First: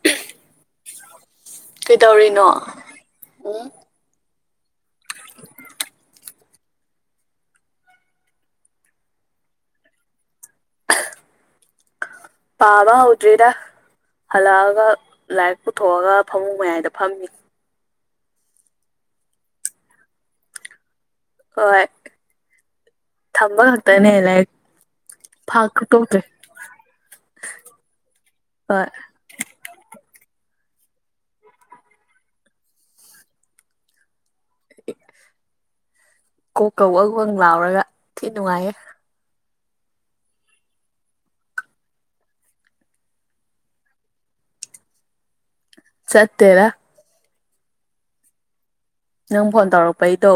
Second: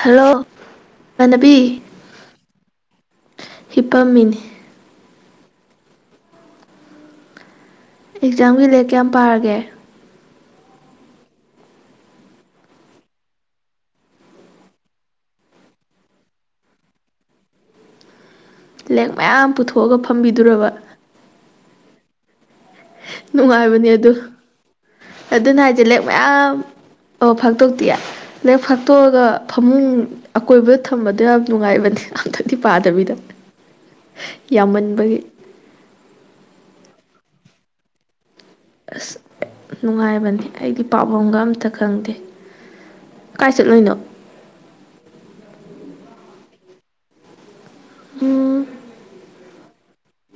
hello ꯏꯃꯥꯟꯅꯕꯤ ꯀꯩꯗꯧꯔꯤꯅꯣ ꯍꯤꯞꯄꯝꯃꯤꯅꯤ [inaudible] [unintelligible] ꯑꯦꯛꯖꯥꯝꯒꯤ ꯂꯥꯏꯔꯤꯛ ꯀꯌꯥꯝ ꯄꯥꯔꯒꯦ ꯄꯥꯕ ꯍꯧꯗ꯭ꯔꯤꯗ ꯍꯜꯂꯛꯑꯒ ꯂꯥꯏꯔꯤꯛ ꯄꯨꯊꯣꯛꯑꯒ ꯐꯃꯨꯡ ꯃꯌꯥꯏꯗ ꯐꯝꯃꯤ ꯂꯥꯏꯔꯤꯛ ꯃꯌꯥꯝ ꯄꯨꯊꯣꯛꯑꯒ ꯐꯝꯕꯤꯗꯨꯔꯕ ꯍꯣꯏ ꯊꯝꯕ ꯅꯨꯡꯉꯥꯏꯕꯅꯦ ꯑꯗꯨ ꯈꯛꯇꯅꯦ ꯂꯥꯏꯔꯤꯛ ꯑꯗꯨꯅ ꯍꯥꯏꯁꯦ ꯂꯥꯏꯔꯤꯛ ꯐꯥꯛꯇꯣꯛꯇ꯭ꯔꯤ ꯃꯌꯥꯝ ꯑꯣ ꯐꯥꯛꯇꯣꯛꯇꯦ ꯂꯥꯏꯔꯤꯛ ꯍꯣꯏ ꯐꯥꯛꯇꯣꯛꯑꯒ ꯐꯃꯨꯡ ꯑꯀꯣꯏꯕꯗ ꯊꯝꯕꯗꯣ ꯌꯥꯝ ꯅꯨꯡꯉꯥꯏꯕꯅꯦ ꯑꯝꯇꯥꯗꯤ ꯄꯥꯗꯕꯤꯗ ꯌꯥꯝꯃꯟꯕꯒꯤ ꯀꯣꯛ ꯀ ꯋꯪ ꯋꯪ ꯂꯥꯎꯔꯒ ꯊꯤ ꯅꯨꯡꯉꯥꯏꯌꯦ ꯑꯁ ꯅꯨꯡꯉꯥꯏꯕꯅꯤ ꯑꯩꯗꯤ ꯄꯥꯕꯝꯒ ꯑꯝꯇ ꯈꯪꯗꯦ ꯀꯥꯏ ꯆꯠꯂꯨꯏꯅꯣ ꯆꯠꯇꯦꯗ ꯎꯝ ꯅꯪ ꯐꯣꯟ ꯇꯧꯔꯛꯄꯩꯗꯣ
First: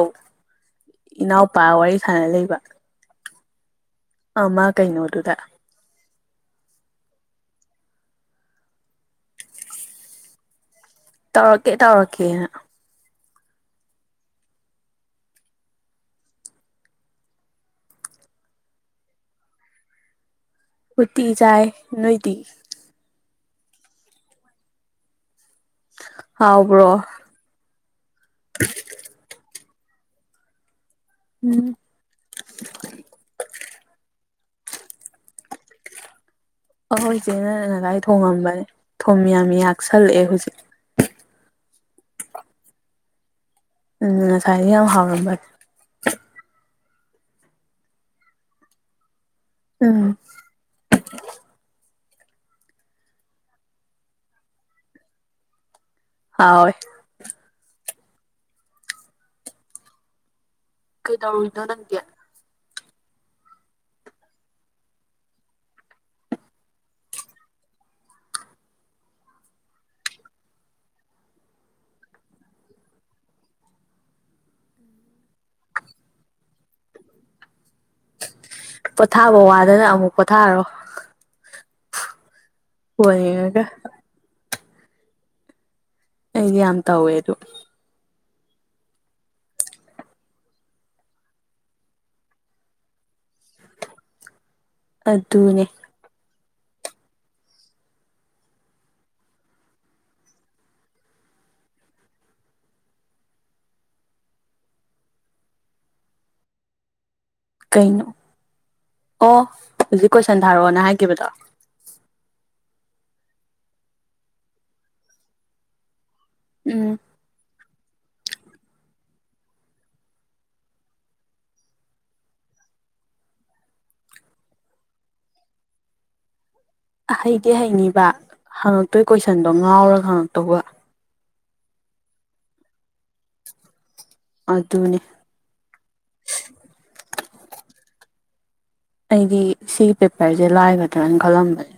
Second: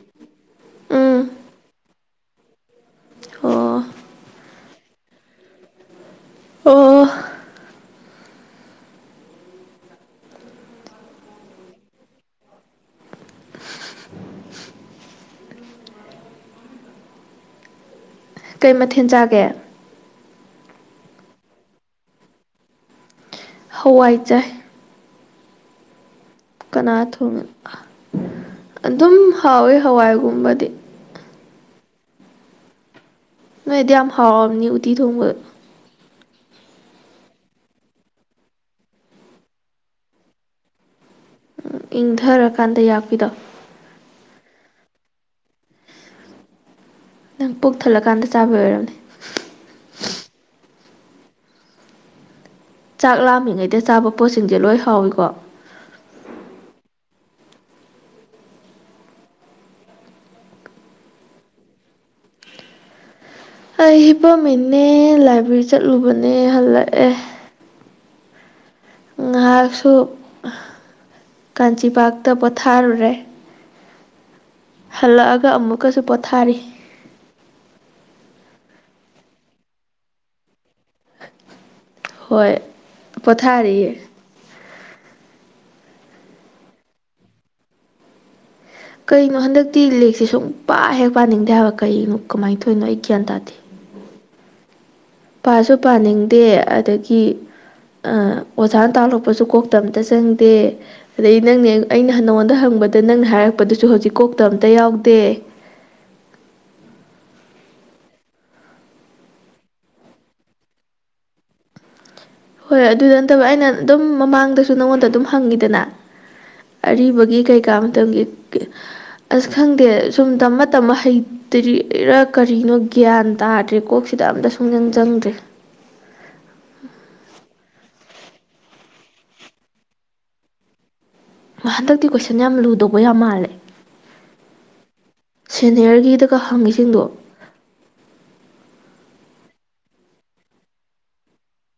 ꯎꯝ ꯏꯅꯥꯎꯄꯥ ꯋꯥꯔꯤ ꯁꯥꯟꯅ ꯂꯩꯕ ꯑꯣ ꯑꯃ ꯀꯩꯅꯣꯗꯨꯗ ꯑꯣ ꯇꯧꯔꯛꯀꯦ ꯇꯧꯔꯛꯀꯦꯅ ꯀꯩ ꯃꯊꯦꯜ ꯆꯥꯒꯦ ꯎꯇꯤ ꯆꯥꯏ ꯅꯣꯏꯗꯤ ꯍꯋꯥꯏ ꯆꯥꯏ ꯍꯥꯎꯕ꯭ꯔꯣ ꯀꯅꯥ ꯊꯣꯡꯉꯤ ꯑꯗꯨꯝ ꯍꯥꯎꯋꯤ ꯍꯋꯥꯏꯒꯨꯝꯕꯗꯤ ꯎꯝ ꯅꯣꯏꯗꯤ ꯌꯥꯝ ꯍꯥꯎꯔꯝꯅꯤ ꯎꯇꯤ ꯊꯣꯡꯕ ꯑꯍꯣꯏ ꯏꯆꯦꯅꯥ ꯉꯥꯁꯥꯏ ꯊꯣꯡꯉꯝꯕꯅꯦ ꯊꯨꯝ ꯌꯥꯝ ꯌꯥꯛꯁꯜꯂꯛꯑꯦ ꯍꯧꯖꯤꯛ ꯏꯪꯊꯔꯀꯥꯟꯗ ꯌꯥꯛꯄꯤꯗꯣ ꯎꯝ ꯉꯁꯥꯏꯗꯤ ꯌꯥꯝ ꯍꯥꯎꯔꯝꯕꯅꯦ ꯅꯪ ꯄꯨꯛ ꯊꯜꯂꯀꯥꯟꯗ ꯆꯥꯕꯩ ꯑꯣꯏꯔꯝꯅꯤ ꯎꯝ ꯆꯥꯛ ꯂꯥꯝꯃꯤꯉꯩꯗ ꯆꯥꯕ ꯄꯣꯠꯁꯤꯡꯁꯦ ꯂꯣꯏ ꯍꯥꯎꯏꯀꯣ ꯍꯥꯎꯌꯦ ꯀꯩꯗꯧꯔꯤꯅꯣ ꯅꯪꯗꯤ ꯑꯩ ꯍꯤꯄꯝꯃꯤꯅꯦ ꯂꯥꯏꯕ꯭ꯔꯦꯔꯤ ꯆꯠꯂꯨꯕꯅꯦ ꯍꯜꯂꯛꯑꯦ ꯉꯥꯏꯍꯥꯛꯁꯨ ꯀꯥꯟꯆꯤ ꯄꯥꯛꯇ ꯄꯣꯊꯥꯔꯨꯔꯦ ꯍꯜꯂꯛꯑꯒ ꯑꯃꯨꯛꯀꯁꯨ ꯄꯣꯊꯥꯔꯤ ꯄꯣꯊꯥꯕ ꯋꯥꯗꯅ ꯑꯃꯨꯛ ꯄꯣꯊꯥꯔꯣ ꯍꯣꯏ ꯐꯣꯟ ꯌꯦꯡꯉꯒꯥ ꯄꯣꯊꯥꯔꯤꯌꯦ ꯑꯩꯗꯤ ꯌꯥꯝ ꯇꯧꯏ ꯑꯗꯣ ꯀꯩꯅꯣ ꯍꯟꯗꯛꯇꯤ ꯂꯥꯏꯔꯤꯛꯁꯦ ꯁꯨꯡ ꯄꯥ ꯍꯦꯛ ꯄꯥꯅꯤꯡꯗꯦ ꯍꯥꯏꯕ ꯀꯩꯅꯣ ꯀꯃꯥꯏꯅ ꯇꯧꯔꯤꯅꯣ ꯑꯩ ꯒ꯭ꯌꯥꯟ ꯇꯥꯗꯦ ꯑꯗꯨꯅꯦ ꯄꯥꯁꯨ ꯄꯥꯅꯤꯡꯗꯦ ꯑꯗꯒꯤ ꯑꯣꯖꯥꯅ ꯇꯥꯛꯂꯛꯄꯁꯨ ꯀꯣꯛꯇ ꯃꯇꯥ ꯆꯪꯗꯦ ꯑꯗꯩ ꯅꯪꯅꯦ ꯑꯩꯅ ꯅ ꯅꯪꯉꯣꯟꯗ ꯍꯪꯕꯗ ꯅꯪꯅ ꯍꯥꯏꯔꯛꯄꯗꯨꯁꯨ ꯍꯧꯖꯤꯛ ꯀꯣꯛꯇ ꯑꯝꯇ ꯌꯥꯎꯗꯦ ꯀꯩꯅꯣ ꯑꯣ ꯍꯧꯖꯤꯛ ꯀꯣꯏꯁꯟ ꯊꯥꯔꯛꯑꯣꯅ ꯍꯥꯏꯈꯤꯕꯗꯣ ꯍꯣꯏ ꯑꯗꯨꯗ ꯅꯠꯇꯕ ꯑꯩꯅ ꯑꯗꯨꯝ ꯃꯃꯥꯡꯗꯁꯨ ꯅꯪꯉꯣꯟꯗ ꯑꯗꯨꯝ ꯍꯪꯉꯤꯗꯅ ꯎꯝ ꯑꯔꯤꯕꯒꯤ ꯀꯩꯀꯥ ꯃꯇꯝꯒꯤ ꯑꯁ ꯈꯪꯗꯦ ꯁꯨꯝ ꯇꯝꯃ ꯇꯝꯃ ꯍꯩ ꯇꯔꯤꯔ ꯀꯔꯤꯅꯣ ꯒ꯭ꯌꯥꯟ ꯇꯥꯗ꯭ꯔꯦ ꯀꯣꯛꯁꯤꯗ ꯑꯝꯇ ꯁꯨꯡꯖꯪ ꯆꯪꯗ꯭ꯔꯦ ꯍꯩꯗꯤ ꯍꯩꯅꯤꯕ ꯍꯪꯉꯛꯇꯣꯏ ꯀꯣꯏꯁꯟꯗꯣ ꯉꯥꯎꯔꯒ ꯍꯪꯉꯛꯇꯧꯕ ꯍꯟꯗꯛꯇꯤ ꯀꯣꯏꯁꯟ ꯌꯥꯝ ꯂꯨꯗꯧꯕ ꯌꯥꯝ ꯃꯥꯜꯂꯦ ꯑꯗꯨꯅꯦ ꯁꯦꯅꯤꯌꯔꯒꯤꯗꯒ ꯍꯪꯉꯤꯁꯤꯡꯗꯣ ꯑꯩꯗꯤ ꯁꯤꯒꯤ ꯄꯦꯄꯔꯁꯦ ꯂꯥꯏꯒꯗ꯭ꯔꯅ ꯈꯜꯂꯝꯕꯅꯦ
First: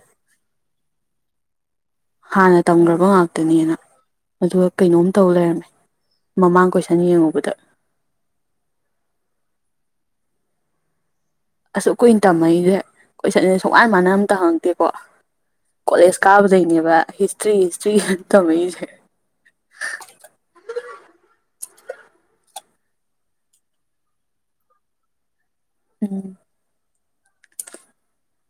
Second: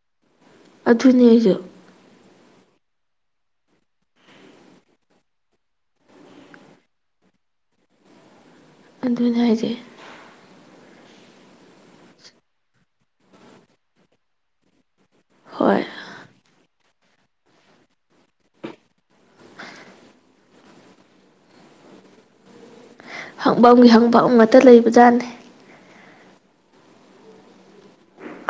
ꯑꯗꯨꯅꯦ ꯑꯩꯁꯨ ꯍꯥꯟꯅ ꯇꯝꯈ꯭ꯔꯕ ꯉꯥꯛꯇꯅꯦꯅ ꯑꯗꯨꯒ ꯀꯩꯅꯣꯝ ꯇꯧ ꯂꯩꯔꯝꯃꯦ ꯃꯃꯥꯡ ꯀꯣꯏꯁꯟ ꯌꯦꯡꯉꯨꯕꯗ ꯑꯗꯨꯅꯦ ꯍꯥꯏꯁꯦ ꯑꯁꯨꯛ ꯀꯨꯏꯅ ꯇꯝꯃꯥꯛꯏꯁꯦ ꯀꯣꯏꯁꯥꯟ ꯁꯨꯡꯃꯥꯟ ꯃꯥꯟꯅꯅ ꯑꯝꯇ ꯍꯪꯉꯥꯛꯇꯦꯀꯣ ꯍꯣꯏ ꯀꯣꯂꯦꯖ ꯀꯥꯕꯗꯩꯅꯦꯕ ꯍꯤꯁꯇ꯭ꯔꯤ ꯍꯤꯁꯇ꯭ꯔꯤ ꯍꯥꯏꯅ ꯇꯧꯃꯛꯏꯁꯦ ꯍꯪꯐꯝꯒꯤ ꯍꯪꯐꯝ ꯉꯥꯛꯇꯥ ꯂꯩꯕꯖꯥꯠꯅꯦ [inaudible]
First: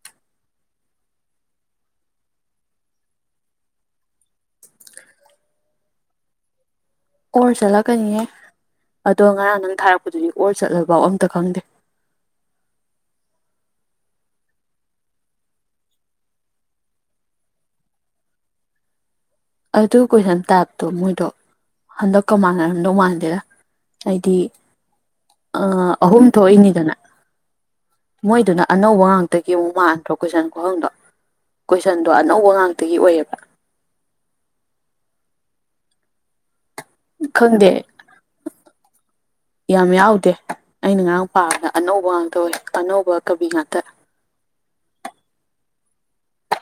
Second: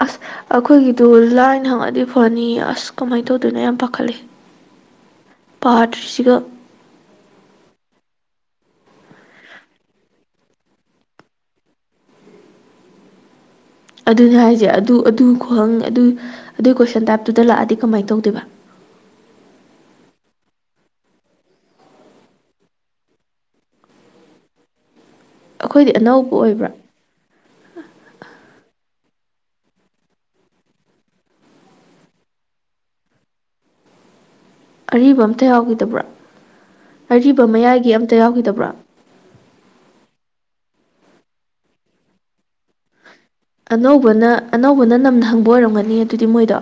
ꯑꯁ ꯑꯩꯈꯣꯏꯒꯤꯗꯨ ꯂꯥꯏꯅ ꯍꯪꯉꯗꯤ ꯐꯅꯤ ꯑꯁ ꯀꯃꯥꯏꯅ ꯇꯧꯗꯣꯏꯅꯣ ꯌꯥꯝ ꯄꯥꯈꯠꯂꯦ ꯄꯥꯗꯔ꯭ꯤꯁꯤꯒ ꯑꯣꯔ ꯆꯠꯂꯛꯀꯅꯤꯌꯦ ꯑꯗꯣ ꯉꯔꯥꯡ ꯅꯪ ꯊꯥꯔꯛꯄꯗꯨꯗꯤ ꯑꯣꯔ ꯆꯠꯂꯐꯥꯎ ꯑꯝꯇ ꯈꯪꯗꯦ ꯑꯗꯨꯅꯦ ꯍꯥꯏꯁꯦ ꯑꯗꯨ ꯑꯗꯨ ꯈꯨꯍꯪ ꯑꯗꯨ ꯑꯗꯨꯏ ꯀꯣꯏꯁꯟ ꯇꯥꯏꯞꯇꯨꯗ ꯂꯥꯛꯑꯗꯤ ꯀꯃꯥꯏꯅ ꯇꯧꯗꯣꯏꯕ ꯑꯗꯨ ꯀꯣꯏꯁꯟ ꯇꯥꯞꯇꯣ ꯃꯣꯏꯗꯣ ꯍꯟꯗꯛꯀ ꯃꯥꯟꯅꯔꯝꯗꯧ ꯃꯥꯟꯗꯦꯗ ꯑꯩꯗꯤ ꯑ ꯑꯩꯈꯣꯏꯗꯤ ꯑꯍꯨꯝ ꯑꯅꯧꯕ ꯑꯣꯏꯕ꯭ꯔꯥ ꯊꯣꯛꯏꯅꯤꯗꯅ ꯃꯣꯏꯗꯨꯅ ꯑꯅꯧꯕ ꯉꯥꯛꯇꯒꯤ ꯑꯃꯨꯛ ꯃꯥꯟꯗ꯭ꯔꯣ ꯀꯣꯏꯁꯟ ꯈꯨꯍꯪꯗꯣ ꯀꯣꯏꯁꯟꯗꯣ ꯑꯅꯧꯕ ꯉꯥꯛꯇꯒꯤ ꯑꯣꯏꯌꯦꯕ ꯑꯔꯤꯕ ꯑꯝꯇ ꯌꯥꯎꯈꯤꯗꯕ꯭ꯔꯥ ꯑꯔꯤꯕ ꯈꯪꯗꯦ ꯃꯌꯥꯏꯒꯤ ꯑꯝꯇ ꯌꯥꯎꯈꯤꯗꯕ꯭ꯔꯥ ꯌꯥꯝ ꯌꯥꯎꯗꯦ ꯑꯩꯅ ꯉꯔꯥꯡ ꯄꯥꯕꯗ ꯑꯅꯧꯕ ꯉꯥꯛꯇ ꯑꯣꯢ ꯑꯅꯧꯕ ꯀꯕꯤ ꯉꯥꯛꯇ ꯑꯅꯧꯕꯅ ꯑꯅꯧꯕꯅ ꯅꯝꯅ ꯍꯪꯕ ꯑꯣꯏꯔꯝꯒꯅꯤ ꯑꯗꯨꯗꯤ ꯃꯣꯏꯗꯣ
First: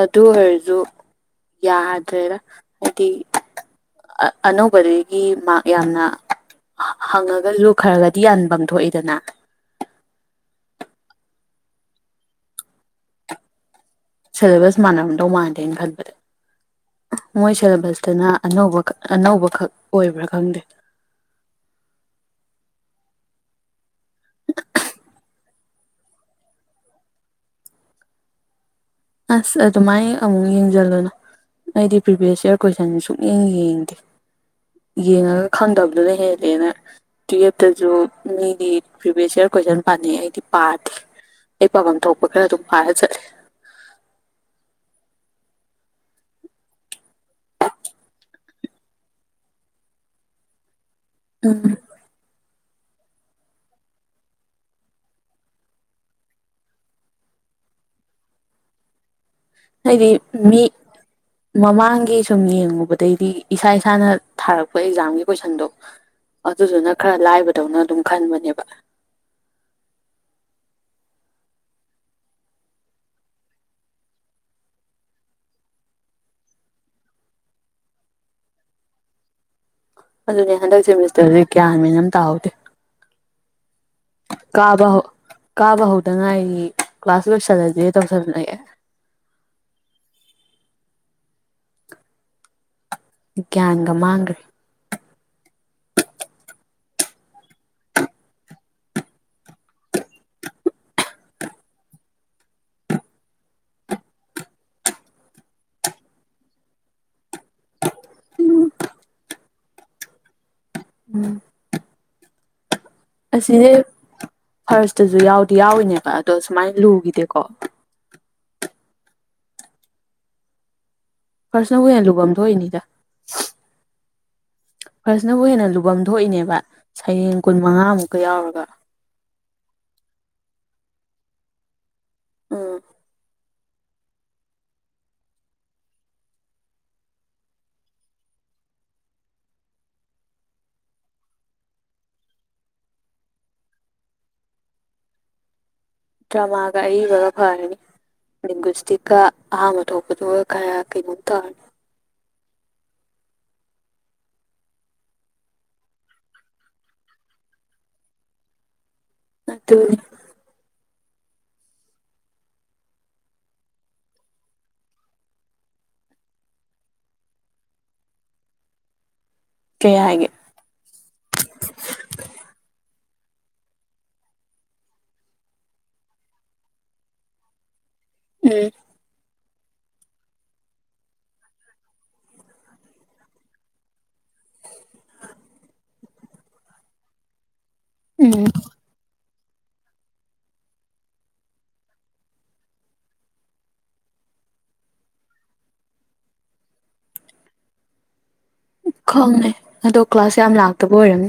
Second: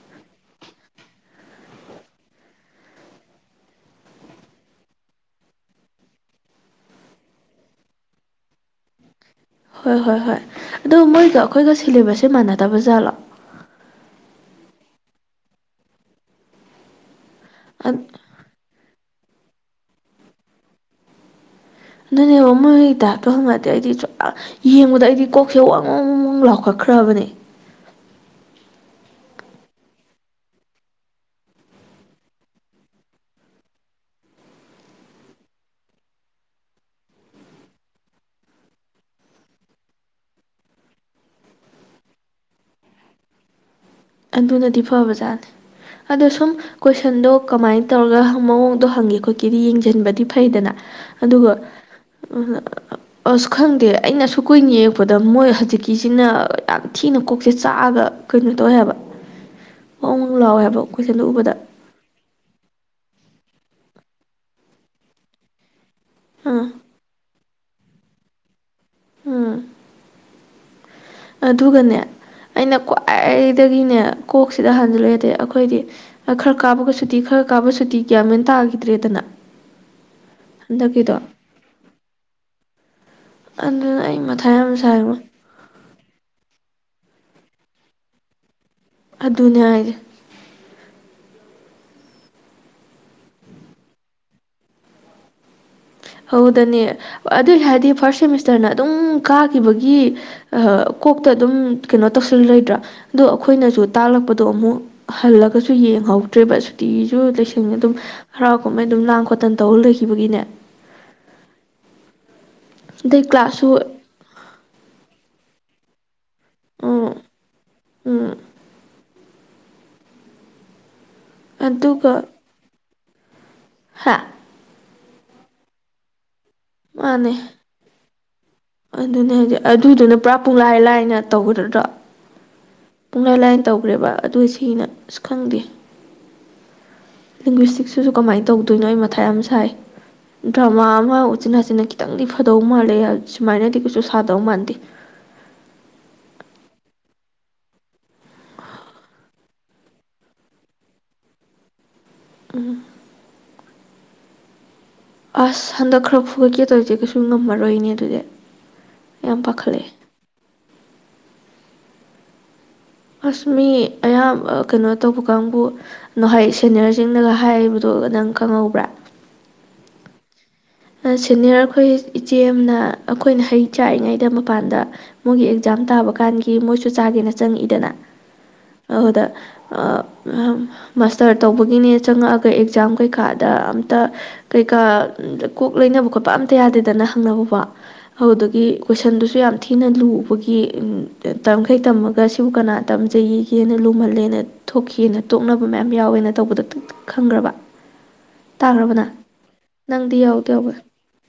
ꯑꯗꯨ ꯑꯣꯏꯔꯁꯨ ꯌꯥꯗ꯭ꯔꯦꯗ ꯍꯥꯏꯗꯤ ꯑꯅꯧꯕꯗꯒꯤ ꯃꯥꯛ ꯌꯥꯝꯅ ꯍꯪꯉꯥꯒꯁꯨ ꯈꯔ ꯈꯔꯁꯨ ꯌꯥꯟꯐꯝ ꯊꯣꯛꯏꯗꯅ ꯍꯣꯏ ꯍꯣꯏ ꯍꯣꯏ ꯑꯗꯣ ꯃꯣꯏꯒ ꯑꯩꯈꯣꯏꯒ ꯁꯤꯂꯦꯕꯁꯁꯦ ꯃꯥꯟꯅꯗꯕ ꯖꯥꯠꯂꯣ ꯁꯦꯂꯦꯕꯁ ꯃꯥꯟꯅꯔꯝꯗꯧ ꯃꯥꯟꯗꯦ ꯑꯩ ꯈꯟꯕꯗ ꯃꯣꯏ ꯁꯦꯂꯦꯕꯁꯇꯅ ꯑꯅꯧꯕꯈꯛ ꯑꯅꯧꯕꯈꯛ ꯑꯣꯏꯕ꯭ꯔꯥ ꯈꯪꯗꯦ ꯑꯗꯨꯅꯦꯕꯥ ꯃꯣꯏ ꯗꯥ ꯇꯣꯟ ꯒꯥꯗꯤ ꯑꯩꯗꯤ ꯁꯨ ꯌꯦꯡꯕꯗ ꯑꯩꯗꯤ ꯀꯣꯛꯁꯦ ꯋꯥꯡ ꯋꯥꯡ ꯂꯥꯎꯈꯠꯈ꯭ꯔꯕꯅꯦ ꯑꯁ ꯑꯗꯨꯃꯥꯏꯅ ꯑꯃꯨꯛ ꯌꯦꯡꯁꯤꯜꯂꯨꯅꯣ ꯑꯩꯗꯤ ꯄ꯭ꯔꯤꯚꯤꯌꯁ ꯏꯌꯥꯔ ꯀꯣꯏꯁꯟ ꯁꯨꯛꯌꯦꯡ ꯌꯦꯡꯗꯦ ꯌꯦꯡꯉꯒ ꯈꯪꯗꯕꯗꯨꯅ ꯍꯦꯜꯂꯦꯅ ꯇꯨꯌꯦꯜꯞꯇꯁꯨ ꯃꯤꯗꯤ ꯄ꯭ꯔꯤꯚꯤꯌꯁ ꯏꯔ ꯀꯣꯏꯁꯟ ꯄꯥꯅꯩ ꯑꯩꯗꯤ ꯄꯥꯗꯦ ꯑꯩ ꯄꯥꯐꯝ ꯊꯣꯛꯄ ꯈꯔ ꯑꯗꯨꯝ ꯐꯔ ꯆꯠꯂꯦ ꯑꯗꯨꯅꯗꯤ ꯐꯕꯖꯥꯠꯅꯤ ꯑꯗꯣ ꯁꯨꯝ ꯀꯣꯏꯁꯟꯗꯣ ꯀꯃꯥꯏꯅ ꯇꯧꯔꯒ ꯃꯑꯣꯡꯗꯣ ꯍꯪꯉꯦ ꯈꯣꯠꯀꯤꯦꯗꯤ ꯌꯦꯡꯁꯤꯟꯕꯗꯤ ꯐꯩꯗꯅ ꯑꯗꯨꯒ ꯎꯝ ꯑ ꯑꯁ ꯈꯪꯗꯦ ꯑꯩꯅ ꯁꯨꯛ ꯀꯨꯏꯅ ꯌꯦꯡꯉꯛꯄꯗ ꯃꯣꯏ ꯍꯧꯖꯤꯛꯀꯤꯁꯤꯅ ꯌꯥꯝ ꯊꯤꯅ ꯀꯣꯛꯁꯦ ꯆꯥꯛꯑꯒ ꯀꯩꯅꯣ ꯇꯧꯑꯦ ꯍꯥꯏꯕ ꯍꯥꯏꯗꯤ ꯋꯥꯉꯧ ꯉꯧ ꯃꯤ ꯂꯥꯎꯋꯦ ꯍꯥꯏꯕ ꯀꯣꯏꯁꯟꯗꯣ ꯎꯕꯗ ꯃꯃꯥꯡꯒꯤ ꯁꯨꯝ ꯌꯦꯡꯉꯨꯕꯗꯩꯗꯤ ꯏꯁꯥ ꯏꯁꯥꯅ ꯊꯥꯔꯛꯄ ꯑꯦꯛꯖꯥꯝꯒꯤ ꯀꯣꯏꯁꯟꯗꯣ ꯑꯥ ꯑꯗꯨꯗꯨꯅ ꯈꯔ ꯂꯥꯏꯕꯗꯧꯅ ꯑꯗꯨꯝ ꯈꯟꯕꯅꯦꯕ ꯎꯝ ꯑꯗꯨꯒꯅꯦ ꯑꯩꯅ ꯈ꯭ꯋꯥꯏꯗꯒꯤꯅꯦ ꯀꯣꯛꯁꯤꯗ ꯍꯥꯟꯖꯤꯜꯂꯣ ꯌꯥꯗꯦ ꯑꯩꯈꯣꯏꯗꯤ ꯈꯔ ꯀꯥꯕꯒ ꯁꯨꯇꯤ ꯈꯔ ꯀꯥꯕ ꯁꯨꯇꯤ ꯀꯌꯥꯟꯃꯦꯟ ꯇꯥꯈꯤꯗ꯭ꯔꯦꯗꯅ ꯑꯗꯨꯅꯦ ꯍꯟꯗꯛ ꯍꯟꯗꯛꯀꯤꯗꯣ ꯁꯦꯃꯤꯁꯇꯔꯗꯨ ꯀꯌꯥꯥꯟꯃꯦꯟ ꯑꯃ ꯇꯥꯍꯧꯗꯦ ꯑꯗꯨꯅꯦ ꯑꯩ ꯃꯊꯥ ꯌꯥꯝ ꯀꯥꯕ ꯁꯥꯏꯉꯣ ꯀꯥꯕ ꯍꯧꯗ ꯉꯥꯢꯔꯤ ꯀꯂ꯭ꯥꯁ ꯂꯣꯏꯁꯤꯜꯂꯥꯁꯦ ꯇꯧꯁꯜꯂꯛꯑꯦ ꯑꯗꯨꯅꯦ ꯍꯥꯏꯁꯤ ꯒ꯭ꯌꯥꯟꯒ ꯃꯥꯡꯈ꯭ꯔꯦ ꯑꯗꯅꯦ ꯑꯗꯨꯏ ꯍꯥꯏꯗꯤ ꯐꯥꯁꯠ ꯁꯦꯃꯤꯁꯇꯔꯅ ꯑꯗꯨꯝ ꯀꯥꯈꯤꯕꯒꯤ ꯀꯣꯛꯇ ꯑꯗꯨꯝ ꯀꯩꯅꯣ ꯇꯧꯁꯜꯂ ꯂꯣꯏꯗ꯭ꯔꯥ ꯑꯗꯣ ꯑꯩꯈꯣꯏꯅꯁꯨ ꯇꯥꯛꯂꯛꯄꯗꯣ ꯑꯃꯨꯛ ꯍꯜꯂꯒꯁꯨ ꯌꯦꯡꯍꯧꯗ꯭ꯔꯦꯕ ꯁꯨꯇꯤꯁꯨ ꯂꯩꯁꯤꯟꯉꯦ ꯑꯗꯨꯝ ꯍꯔꯥꯎ-ꯀꯨꯝꯍꯩ ꯑꯗꯨꯝ ꯂꯥꯡ ꯈꯣꯠꯇꯟ ꯇꯧ ꯂꯩꯈꯤꯕꯒꯤꯅꯦ ꯑꯗꯩ ꯀ꯭ꯂꯥꯁꯁꯨ ꯑꯁꯤꯖꯦ ꯐꯥꯔꯁꯇꯖꯨ ꯌꯥꯎꯗꯤ-ꯌꯥꯎꯋꯤꯅꯦꯕ ꯑꯗꯣ ꯁꯨꯃꯥꯏꯅ ꯎꯝ ꯂꯨꯒꯤꯗꯦꯀꯣ ꯎꯝ ꯐꯥꯁ ꯅꯕꯨ ꯍꯦꯟꯅ ꯂꯨꯐꯝ ꯊꯣꯛꯏꯅꯤꯗ ꯍꯥꯥ ꯐꯔꯁꯅꯕꯨ ꯍꯦꯟꯅ ꯂꯨꯐꯝ ꯊꯣꯛꯏꯅꯦꯕ ꯃꯥꯅꯦ ꯁꯩꯌꯦꯡ ꯀꯨꯟ ꯃꯉꯥꯃꯨꯛꯀ ꯌꯥꯎꯔꯒ ꯑꯗꯨꯅꯦ ꯍꯥꯏꯗꯤ ꯑꯗꯨꯗꯨꯅ ꯄꯨꯔꯥ ꯄꯨꯡꯂꯥꯏ ꯂꯥꯏꯅ ꯇꯧꯕꯗꯨꯗ ꯎꯝ ꯄꯨꯡꯂꯥꯢ ꯂꯥꯏꯅ ꯇꯧꯒꯔꯦꯕ ꯑꯗꯨꯒ ꯁꯤꯅ ꯑꯁ ꯈꯪꯗꯦ [unintelligible] ꯀꯃꯥꯏꯅ ꯇꯧꯗꯣꯏꯅꯣ ꯑꯩ ꯃꯊꯥ ꯌꯥꯝ ꯁꯥꯏ ꯗ꯭ꯔꯃꯥ ꯑꯃ ꯎꯆꯤꯟ-ꯅꯆꯤꯟꯅ ꯈꯤꯇꯪꯗꯤ ꯐꯗꯧ ꯃꯥꯜꯂꯦ ꯁꯨꯃꯥꯏꯅꯗꯤ ꯀꯩꯁꯨ ꯁꯥꯗꯧ ꯃꯥꯟꯗꯦ ꯗꯔꯃꯥꯒ ꯑꯋꯤꯕꯒ ꯐꯥꯔꯥꯅꯤ ꯂꯦꯡꯒꯣꯏꯁꯇꯤꯛꯀ ꯑꯍꯥꯡꯕ ꯊꯣꯛꯄꯗꯨꯒ ꯈꯔ ꯀꯩꯅꯣꯝ ꯇꯧꯔꯅꯤ ꯎꯝ ꯑꯁ ꯍꯟꯗꯛ ꯈꯔ ꯐꯨꯒꯠꯀꯦ ꯇꯧꯔꯤꯁꯦ ꯀꯩꯁꯨ ꯉꯝꯃꯔꯣꯏꯅꯦ ꯑꯗꯨꯗꯤ ꯌꯥꯝ ꯄꯥꯈꯠꯂꯛꯑꯦ ꯑꯗꯨꯅꯤ ꯑꯁ ꯃꯤ ꯑꯌꯥꯝꯕ ꯑꯥ ꯀꯩꯅꯣ ꯇꯧꯕ ꯀꯥꯡꯕꯨ ꯅꯍꯣꯢ ꯁꯦꯅꯤꯌꯔꯖꯤꯡꯅꯒ ꯍꯥꯏꯕꯗꯣ ꯅꯪ ꯈꯪꯍꯧꯕ꯭ꯔꯥ ꯀꯩ ꯍꯥꯏꯒꯦ ꯑꯥ ꯁꯦꯅꯤꯌꯔ ꯑꯩꯈꯣꯏ ꯏꯆꯦ ꯑꯃꯅ ꯑꯩꯈꯣꯏꯅ ꯍꯩ ꯆꯥꯛꯔꯤꯉꯩꯗ ꯃꯄꯥꯟꯗ ꯃꯣꯏꯒꯤ ꯑꯦꯛꯖꯥꯝ ꯇꯥꯕ ꯀꯥꯟꯒꯤ ꯃꯣꯏꯁꯨ ꯆꯥꯒꯦꯅ ꯆꯪꯉꯛꯏꯗꯅ ꯎꯝ ꯑꯍꯨꯗ ꯃꯥꯁꯇꯔ ꯇꯧꯕꯒꯤꯅꯦ ꯆꯪꯉꯛꯑꯒ ꯑꯦꯛꯖꯥꯝ ꯀꯩꯀꯥꯗ ꯑꯝꯇ ꯀꯩꯀꯥ ꯀꯣꯛ ꯂꯣꯢꯅꯕ ꯈꯣꯠꯄ ꯑꯝꯇ ꯌꯥꯗꯦꯗꯅ ꯍꯪꯅꯕꯐꯥꯎ ꯎꯝ ꯑꯗꯨꯒꯤ ꯀꯣꯏꯁꯟꯗꯨꯁꯨ ꯌꯥꯝ ꯊꯤꯅ ꯂꯨꯕꯒꯤ ꯎꯝ ꯇꯝꯈꯩ ꯇꯝꯃꯒ ꯁꯤꯕꯨ ꯀꯅꯥ ꯇꯝꯖꯩ ꯋꯦꯒꯦꯅ ꯂꯨꯝꯍꯜꯂꯦꯅ ꯊꯣꯛꯈꯤꯑꯅ ꯇꯣꯛꯅꯕ ꯃꯌꯥꯝ ꯌꯥꯎꯋꯦꯅ ꯇꯧꯕꯗ ꯈꯪꯒꯔꯕ ꯈꯪꯉꯦ ꯑꯗꯣ ꯀ꯭ꯂꯥꯁ ꯌꯥꯝ ꯌꯥꯎꯕ꯭ꯔꯥ ꯂꯥꯛꯇꯕ ꯑꯣꯏꯔꯝꯅꯤ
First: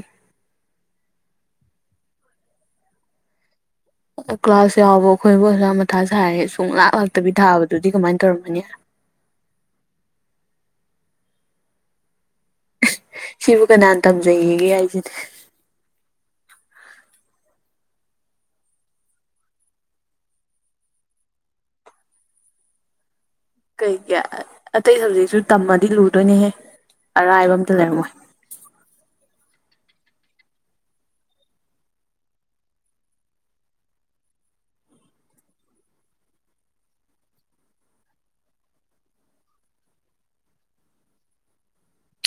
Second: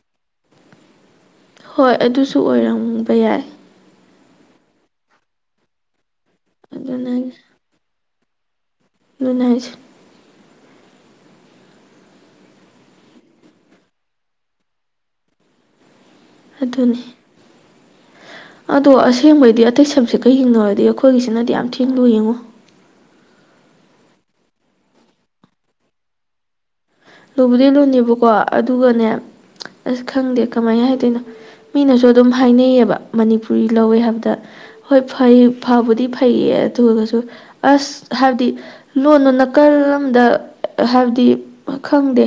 ꯍꯣꯏ ꯑꯗꯨꯁꯨ ꯑꯣꯏꯔꯝꯕ ꯌꯥꯏ ꯀ꯭ꯂꯥꯁ ꯌꯥꯎꯕ ꯑꯩꯈꯣꯏꯕꯥꯎ ꯑꯁꯨꯛꯌꯝ ꯃꯊꯥ ꯁꯥꯔꯦ ꯁꯨꯡꯂꯥꯛ ꯑꯗꯨꯅ ꯂꯥꯛꯇꯕꯤ ꯊꯥꯕꯗꯨꯗꯤ ꯀꯃꯥꯏ ꯇꯧꯔꯝꯃꯅꯤ ꯑꯗꯨꯅꯦ ꯍꯥꯏꯁꯦ ꯁꯤꯕꯨ ꯀꯅꯥꯟ ꯇꯝꯖꯩꯋꯦꯒꯦ ꯍꯥꯏꯖꯤꯅꯤ ꯑꯗꯨꯅꯤ ꯑꯗꯣ ꯑꯁꯦꯡꯕꯩꯗꯤ ꯑꯇꯩ ꯁꯞꯖꯦꯛꯀꯥ ꯌꯦꯡꯅꯧꯔꯗꯤ ꯑꯩꯈꯣꯏꯒꯤꯁꯤꯅꯗꯤ ꯌꯥꯝꯊꯤꯅ ꯂꯨꯢ ꯑꯉꯣ ꯀꯩꯒꯤ ꯑꯇꯩ ꯁꯕꯖꯦꯛꯁꯨ ꯇꯝꯃꯗꯤ ꯂꯨꯗꯣꯏꯅꯦꯍꯦ ꯑꯔꯥꯏꯕ ꯂꯨꯕꯨꯗꯤ ꯑꯝꯇ ꯂꯩꯔꯝꯃꯣꯏ ꯂꯨꯅꯦꯕꯀꯣ ꯑꯗꯨꯒꯅꯦ ꯑꯁ ꯈꯪꯗꯦ ꯀꯃꯥꯏꯅ ꯍꯥꯏꯗꯣꯏꯅꯣ ꯃꯤꯅꯁꯨ ꯑꯗꯨꯝ ꯍꯥꯏꯅꯩ ꯑꯕ ꯃꯅꯤꯄꯨꯔꯤ ꯂꯧꯋꯦ ꯍꯥꯏꯕꯗ ꯍꯣꯏ ꯐꯩ ꯐꯥꯕꯨꯗꯤ ꯐꯩꯌꯦ ꯑꯗꯨꯒꯁꯨ ꯑꯁ ꯍꯥꯏꯕꯗꯤ ꯂꯣꯟꯅ ꯅꯀꯥꯜ ꯑꯝꯗ ꯍꯥꯏꯕꯗꯤ ꯈꯪꯗꯦ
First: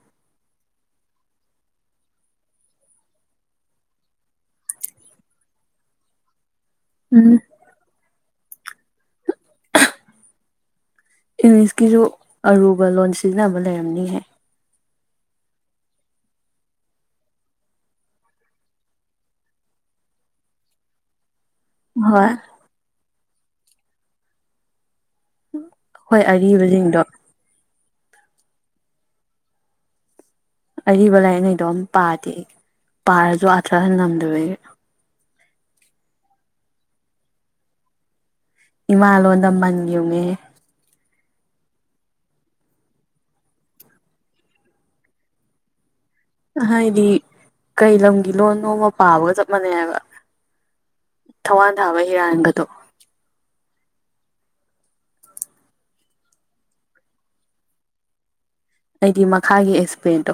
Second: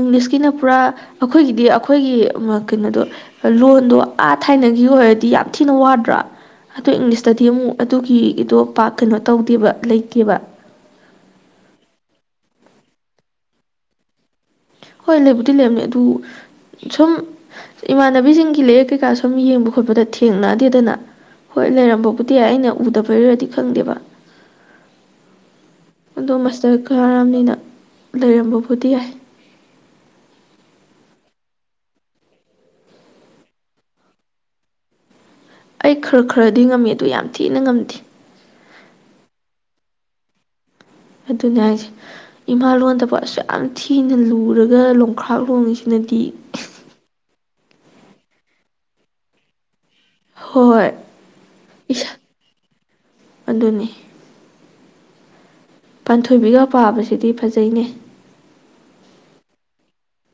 ꯏꯡꯂꯤꯁꯀꯤꯅ ꯄꯨꯔꯥ ꯑꯩꯈꯣꯏꯒꯤꯗꯤ ꯑꯩꯈꯣꯏꯒꯤ ꯃꯥ ꯀꯩꯅꯣꯗꯣ ꯂꯣꯟꯗꯣ ꯑꯥ ꯊꯥꯏꯅꯒꯤ ꯑꯣꯏꯔꯗꯤ ꯌꯥꯝ ꯊꯤꯅ ꯋꯥꯗ꯭ꯔꯥ ꯑꯗꯣ ꯎꯝ ꯏꯡꯂꯤꯁꯇꯗꯤ ꯑꯃꯨꯛ ꯑꯗꯨꯒꯤ ꯗꯣ ꯄꯥꯛ ꯀꯩꯅꯣ ꯇꯧꯗꯦꯕ ꯂꯩꯇꯦꯕ ꯏꯡꯂꯤꯁꯀꯤꯖꯨ ꯑꯔꯨꯕ ꯂꯣꯟ ꯁꯤꯖꯤꯟꯅꯕ ꯂꯩꯔꯝꯅꯤꯍꯦ ꯍꯣꯏ ꯂꯩꯕꯨꯗꯤ ꯂꯩꯔꯅꯤ ꯑꯗꯨ ꯁꯨꯝ ꯏꯃꯥꯟꯅꯕꯤꯖꯤꯡꯒꯤ ꯂꯔꯤꯛ ꯀꯩꯀꯥ ꯁꯨꯝ ꯌꯦꯡꯕ ꯈꯣꯠꯄꯗ ꯊꯦꯡꯅꯗꯦꯗꯅ ꯍꯣꯏ ꯍꯣꯏ ꯂꯩꯔꯝꯕꯕꯨꯗꯤ ꯌꯥꯏ ꯑꯩꯅ ꯎꯗꯕꯩꯔꯗꯤ ꯈꯪꯗꯦꯕ ꯎꯝ ꯑꯗꯣ ꯃꯁꯇꯔ ꯀꯥꯔꯕꯅꯤꯅ ꯂꯩꯔꯝꯕꯕꯨꯗꯤ ꯌꯥꯏ ꯑꯔꯤꯕ ꯂꯥꯏꯔꯤꯛꯉꯩꯗꯣ ꯑꯝ ꯄꯥꯗꯦ ꯄꯥꯔꯁꯨ ꯑꯥꯊꯍꯟꯉꯝꯗꯕꯒꯤ ꯑꯩ ꯈꯔ ꯈꯔꯗꯤ ꯉꯝꯃꯤ ꯑꯗꯨ ꯌꯥꯝ ꯊꯤꯅ ꯉꯝꯗꯦ ꯏꯃꯥ ꯂꯣꯟꯗ ꯃꯟ ꯌꯨꯡꯉꯦꯍꯦ ꯑꯗꯨꯅꯦ ꯍꯥꯏꯁꯦ ꯏꯃꯥꯂꯣꯟꯗꯕꯨ ꯑꯁꯨꯛ ꯌꯥꯝ ꯊꯤꯅ ꯂꯨꯔꯒ ꯂꯣꯡꯈ꯭ꯔꯥꯛ ꯂꯣꯡꯉꯤꯁꯤꯅꯗꯤ ꯍꯥꯏꯗꯤ ꯀꯩ ꯂꯝꯒꯤ ꯂꯣꯟꯅꯣꯃ ꯄꯥꯕꯒ ꯆꯞ ꯃꯥꯟꯅꯩ ꯍꯥꯏꯕ ꯍꯣꯏ ꯊꯋꯥꯟ ꯊꯥꯕ ꯏꯁꯥ ꯍꯤꯔꯥꯟꯒꯗꯣ ꯑꯗꯨꯅꯤ ꯄꯥꯟꯊꯣꯏꯕꯤꯒ ꯄꯥꯕꯁꯤꯗꯤ ꯐꯖꯩꯅꯦ ꯑꯩꯗꯤ ꯃꯈꯥꯒꯤ ꯑꯦꯛꯁꯄꯂꯦꯟꯗꯣ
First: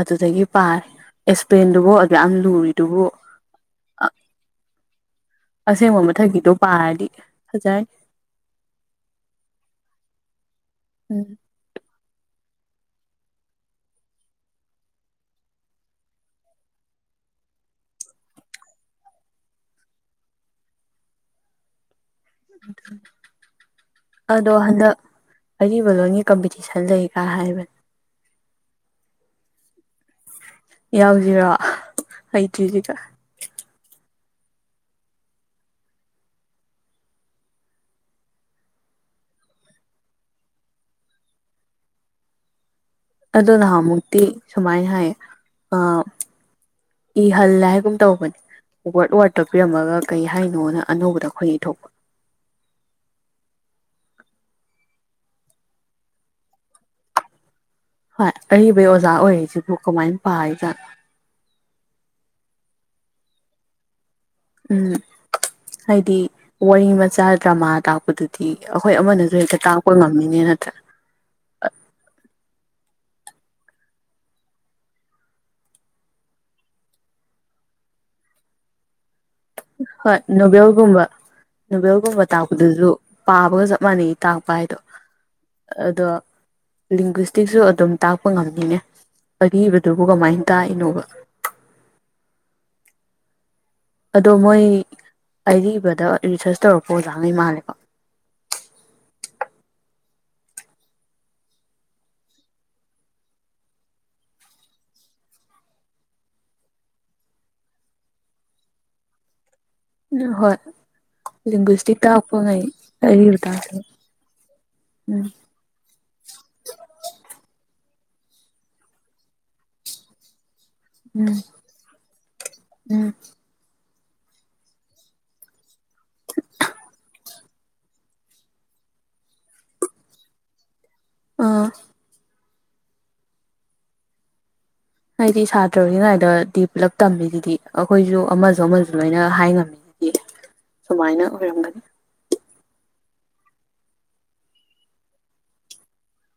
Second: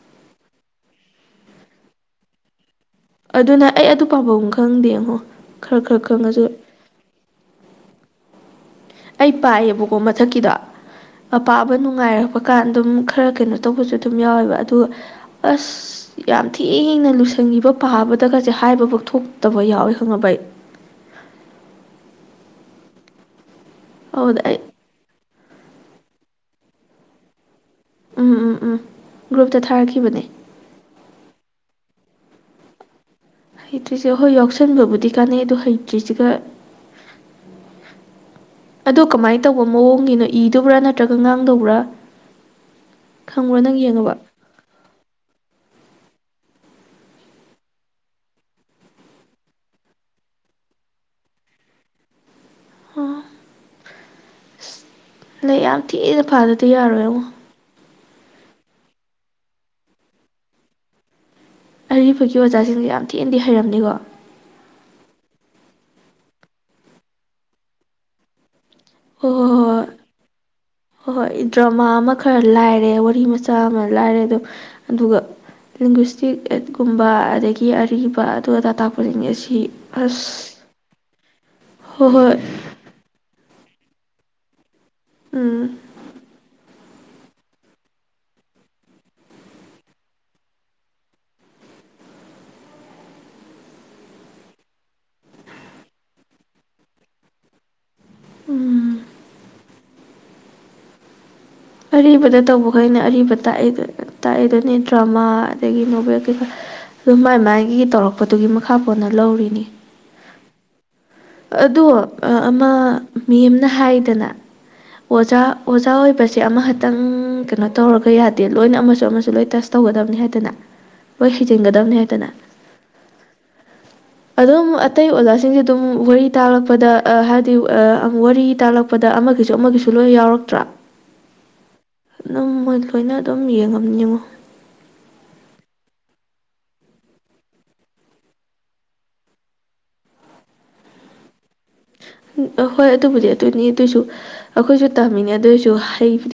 ꯑꯗꯨꯗꯒꯤ ꯄꯥꯔꯦ ꯑꯦꯁꯄ꯭ꯂꯦꯟꯗꯨꯕꯨ ꯑꯗꯨꯛ ꯌꯥꯝ ꯂꯨꯔꯤꯗꯨꯕꯨ ꯑꯗꯨꯅ ꯑꯩ ꯑꯗꯨ ꯄꯥꯕꯝ ꯈꯪꯗꯦꯡꯉꯣ ꯈꯔ ꯈꯔ ꯈꯪꯉꯥꯖꯨ ꯄꯥꯔꯗꯤ ꯐꯖꯥꯏ ꯑꯩ ꯄꯥꯏꯌꯦꯕꯀꯣ ꯃꯊꯛꯀꯤꯗꯣ ꯎꯝ ꯄꯥꯕ ꯅꯨꯡꯉꯥꯏꯔꯛꯄ ꯀꯥꯟ ꯑꯗꯨꯝ ꯈꯔ ꯀꯩꯅꯣ ꯇꯧꯕꯁꯨ ꯑꯗꯨꯝ ꯌꯥꯎꯋꯦꯕ ꯑꯗꯨ ꯑꯁ ꯌꯥꯝ ꯊꯤꯅ ꯂꯨꯁꯟꯒꯤꯕ ꯄꯥꯕꯗꯒꯁꯦ ꯍꯥꯏꯕꯨꯛ ꯊꯣꯛꯇꯕ ꯌꯥꯎꯋꯦ ꯈꯪꯉꯕ ꯑꯩ ꯑꯗꯨꯗ ꯑꯗꯣ ꯑꯩ ꯍꯟꯗꯛ ꯑꯔꯤꯕ ꯂꯣꯟꯒꯤ ꯀꯝꯄꯤꯇꯤꯁꯟ ꯂꯩꯒ ꯍꯥꯏꯕꯅꯦ ꯎꯝ ꯎꯝ ꯎꯝ ꯒ꯭ꯔꯨꯞꯇ ꯊꯥꯔꯛꯈꯤꯕꯅꯦ ꯌꯥꯎꯖꯤꯔꯣ ꯍꯩꯇ꯭ꯔꯤꯖꯤꯒ ꯍꯩꯇ꯭ꯔꯤꯁꯦ ꯍꯣꯏ ꯌꯥꯎꯁꯟꯕꯕꯨꯗꯤ ꯀꯥꯟꯅꯩ ꯑꯗꯨ ꯍꯩꯇ꯭ꯔꯤꯁꯤꯒ ꯑꯗꯨ ꯀꯃꯥꯏꯅ ꯇꯧꯕ ꯃꯑꯣꯡꯒꯤꯅꯣ ꯏꯗꯨꯕ꯭ꯔꯥ ꯅꯠꯇ꯭ꯔꯒ ꯉꯥꯡꯗꯧꯕ꯭ꯔꯥ ꯑꯗꯨ ꯈꯪꯕ꯭ꯔꯥ ꯅꯪ ꯌꯦꯡꯉꯕ ꯅꯍꯥꯟꯃꯨꯛꯇꯤ ꯁꯨꯃꯥꯏꯅ ꯍꯥꯏꯌꯦ ꯑ ꯏꯍꯜꯂꯦ ꯍꯥꯏꯒꯨꯝ ꯇꯧꯕꯅꯦ ꯋꯥꯔꯠ ꯋꯥꯔꯠꯇ ꯄꯤꯔꯝꯃꯒ ꯀꯩ ꯍꯥꯏꯅꯣꯅ ꯑꯅꯧꯕꯗ ꯑꯩꯈꯣꯏꯅ ꯏꯊꯣꯛꯄ ꯑꯣ ꯑꯁ ꯂꯩ ꯌꯥꯝ ꯊꯤꯅ ꯄꯥꯗꯗꯤ ꯌꯥꯔꯣꯏꯉꫭ ꯍꯣꯏ ꯑꯔꯤꯕꯩ ꯑꯣꯖꯥ ꯑꯣꯏꯔꯤꯁꯤꯕꯨ ꯀꯃꯥꯏꯅ ꯄꯔꯤꯖꯥꯠꯅꯣ ꯑꯔꯤꯕꯀꯤ ꯑꯣꯖꯥꯁꯤꯡꯁꯨ ꯌꯥꯝ ꯊꯤꯅꯗꯤ ꯍꯩꯔꯝꯅꯤꯀꯣ ꯎꯝ ꯍꯥꯏꯗꯤ ꯋꯥꯔꯤ ꯃꯆꯥ ꯗ꯭ꯔꯃꯥ ꯇꯥꯛꯄꯗꯨ ꯗꯤ ꯑꯩꯈꯣꯏ ꯍꯣꯏ ꯑꯃꯅꯁꯨ ꯍꯣꯏ ꯍꯦꯛꯇ ꯍꯣꯏ ꯇꯥꯛꯄ ꯉꯝꯅꯤꯅꯦ ꯅꯠꯇ꯭ꯔꯥ ꯍꯣꯏ ꯍꯣꯏ ꯗ꯭ꯔꯃꯥ ꯑꯃ ꯈꯔ ꯂꯥꯏꯔꯦ ꯋꯥꯔꯤ ꯃꯆꯥ ꯑꯃ ꯂꯥꯏꯔꯦ ꯑꯗꯣ ꯑꯗꯨꯒ ꯏꯪꯂꯤꯁꯇꯤ ꯑꯦꯠ ꯀꯨꯝꯕ ꯑꯗꯒꯤ ꯑꯔꯤꯕ ꯑꯗꯨ ꯑꯗꯥ ꯇꯥꯛꯄꯖꯤꯡꯖꯦꯁꯤ ꯍꯣꯏ ꯅꯣꯕꯦꯜꯒꯨꯝꯕ ꯍꯣꯏ ꯅꯣꯕꯦꯜꯒꯨꯝꯕ ꯍꯣꯏ ꯇꯥꯛꯄꯗꯖꯨ ꯄꯥꯕꯒ ꯆꯞ ꯃꯥꯟꯅꯩ ꯇꯥꯛꯄ ꯍꯥꯏꯗꯣ ꯎꯝ ꯑꯗꯣ ꯂꯤꯡꯕꯤꯁꯇꯤꯛꯁꯨ ꯑꯗꯨꯝ ꯇꯥꯛꯄ ꯉꯝꯅꯤꯅꯦ ꯑꯔꯤꯕꯗꯨꯕꯨ ꯀꯃꯥꯏꯅ ꯇꯥꯛꯏꯅꯣꯕ ꯑꯗꯣ ꯃꯣꯏ ꯑꯔꯤꯕꯗ ꯔꯤꯁꯔꯁ ꯇꯧꯔꯛꯄ ꯑꯣꯖꯥꯉꯩ ꯃꯥꯜꯂꯦꯀꯣ ꯎꯝ ꯑꯔꯤꯕꯗ ꯇꯧꯕꯈꯩꯅ ꯑꯔꯤꯕ ꯇꯥꯛꯏ ꯇꯥꯛꯏꯗꯨꯅꯤ ꯗ꯭ꯔꯃꯥ ꯑꯗꯒꯤ ꯅꯣꯚꯦꯜ ꯀꯩꯀꯥ ꯑꯗꯨꯝ ꯃꯥꯏ ꯃꯥꯏꯒꯤ ꯇꯧꯔꯛꯄꯗꯨꯒꯤ ꯃꯈꯥ ꯄꯣꯟꯅ ꯂꯧꯔꯤꯅꯤ ꯑꯗꯨꯅ ꯍꯣꯏ ꯑꯗꯣ ꯂꯤꯡꯒ꯭ꯋꯤꯁꯇꯤꯛ ꯇꯥꯛꯄꯉꯩ ꯑꯃ ꯑꯔꯤꯕ ꯃꯦꯝꯅ ꯇꯥꯛꯁꯦ ꯍꯥꯏꯗꯅ ꯎꯝ ꯑꯣꯖꯥ ꯑꯣꯖꯥ ꯑꯣꯏꯕꯁꯦ ꯑꯃꯈꯛꯇꯪ ꯀꯩꯅꯣ ꯇꯧꯔꯒ ꯌꯥꯗꯦ ꯂꯣꯏꯅ ꯑꯃꯁꯨ ꯑꯃꯁꯨ ꯂꯣꯏ ꯇꯁ ꯇꯧꯒꯗꯕꯅꯤ ꯍꯥꯏꯗꯅ ꯍꯣꯏ ꯎꯝ ꯍꯩꯖꯤꯟꯒꯗꯕꯅꯦ ꯍꯥꯏꯗꯅ ꯎꯝ ꯑꯗꯨꯝ ꯑꯇꯩ ꯑꯣꯖꯥꯁꯤꯡꯁꯨ ꯑꯗꯨꯝ ꯎꯝ ꯋꯥꯔꯤ ꯇꯥꯛꯂꯛꯄꯗ ꯍꯥꯏꯗꯤ ꯋꯥꯔꯤ ꯇꯥꯛꯂꯛꯄꯗ ꯑꯃꯒꯤꯁꯨ ꯑꯃꯒꯤꯁꯨ ꯂꯣꯏ ꯌꯥꯎꯔꯛꯇ꯭ꯔꯥ [unintelligible] ꯑꯥ ꯑꯗꯨꯝ ꯃꯣꯏ ꯂꯣꯏꯅ ꯑꯗꯨꯝ ꯌꯦꯡꯉꯝꯅꯤ ꯌꯦꯡꯉꯣ ꯍꯥꯏꯗꯤ ꯁꯥꯇ꯭ꯔ ꯑꯣꯏꯔꯤꯉꯩꯗꯥ ꯇꯤ ꯄꯨꯂꯞ ꯇꯝꯃꯤꯗꯨꯗꯤ ꯑꯩꯈꯣꯏꯁꯨ ꯑꯃꯁꯨ ꯑꯃꯁꯨ ꯂꯣꯏꯅ ꯍꯥꯏ ꯉꯝꯃꯤ [inaudible] ꯁꯨꯃꯥꯏꯅ ꯑꯣꯏꯔꯝꯒꯅꯤ ꯑ ꯍꯣꯏ ꯑꯗꯨꯕꯨꯗꯤ ꯑꯗꯨꯅꯤ ꯑꯗꯨꯏꯁꯨ ꯑꯩꯈꯣꯏꯁꯨ ꯇꯝꯃꯤꯅꯦ ꯑꯗꯨꯏꯁꯨ ꯍꯩ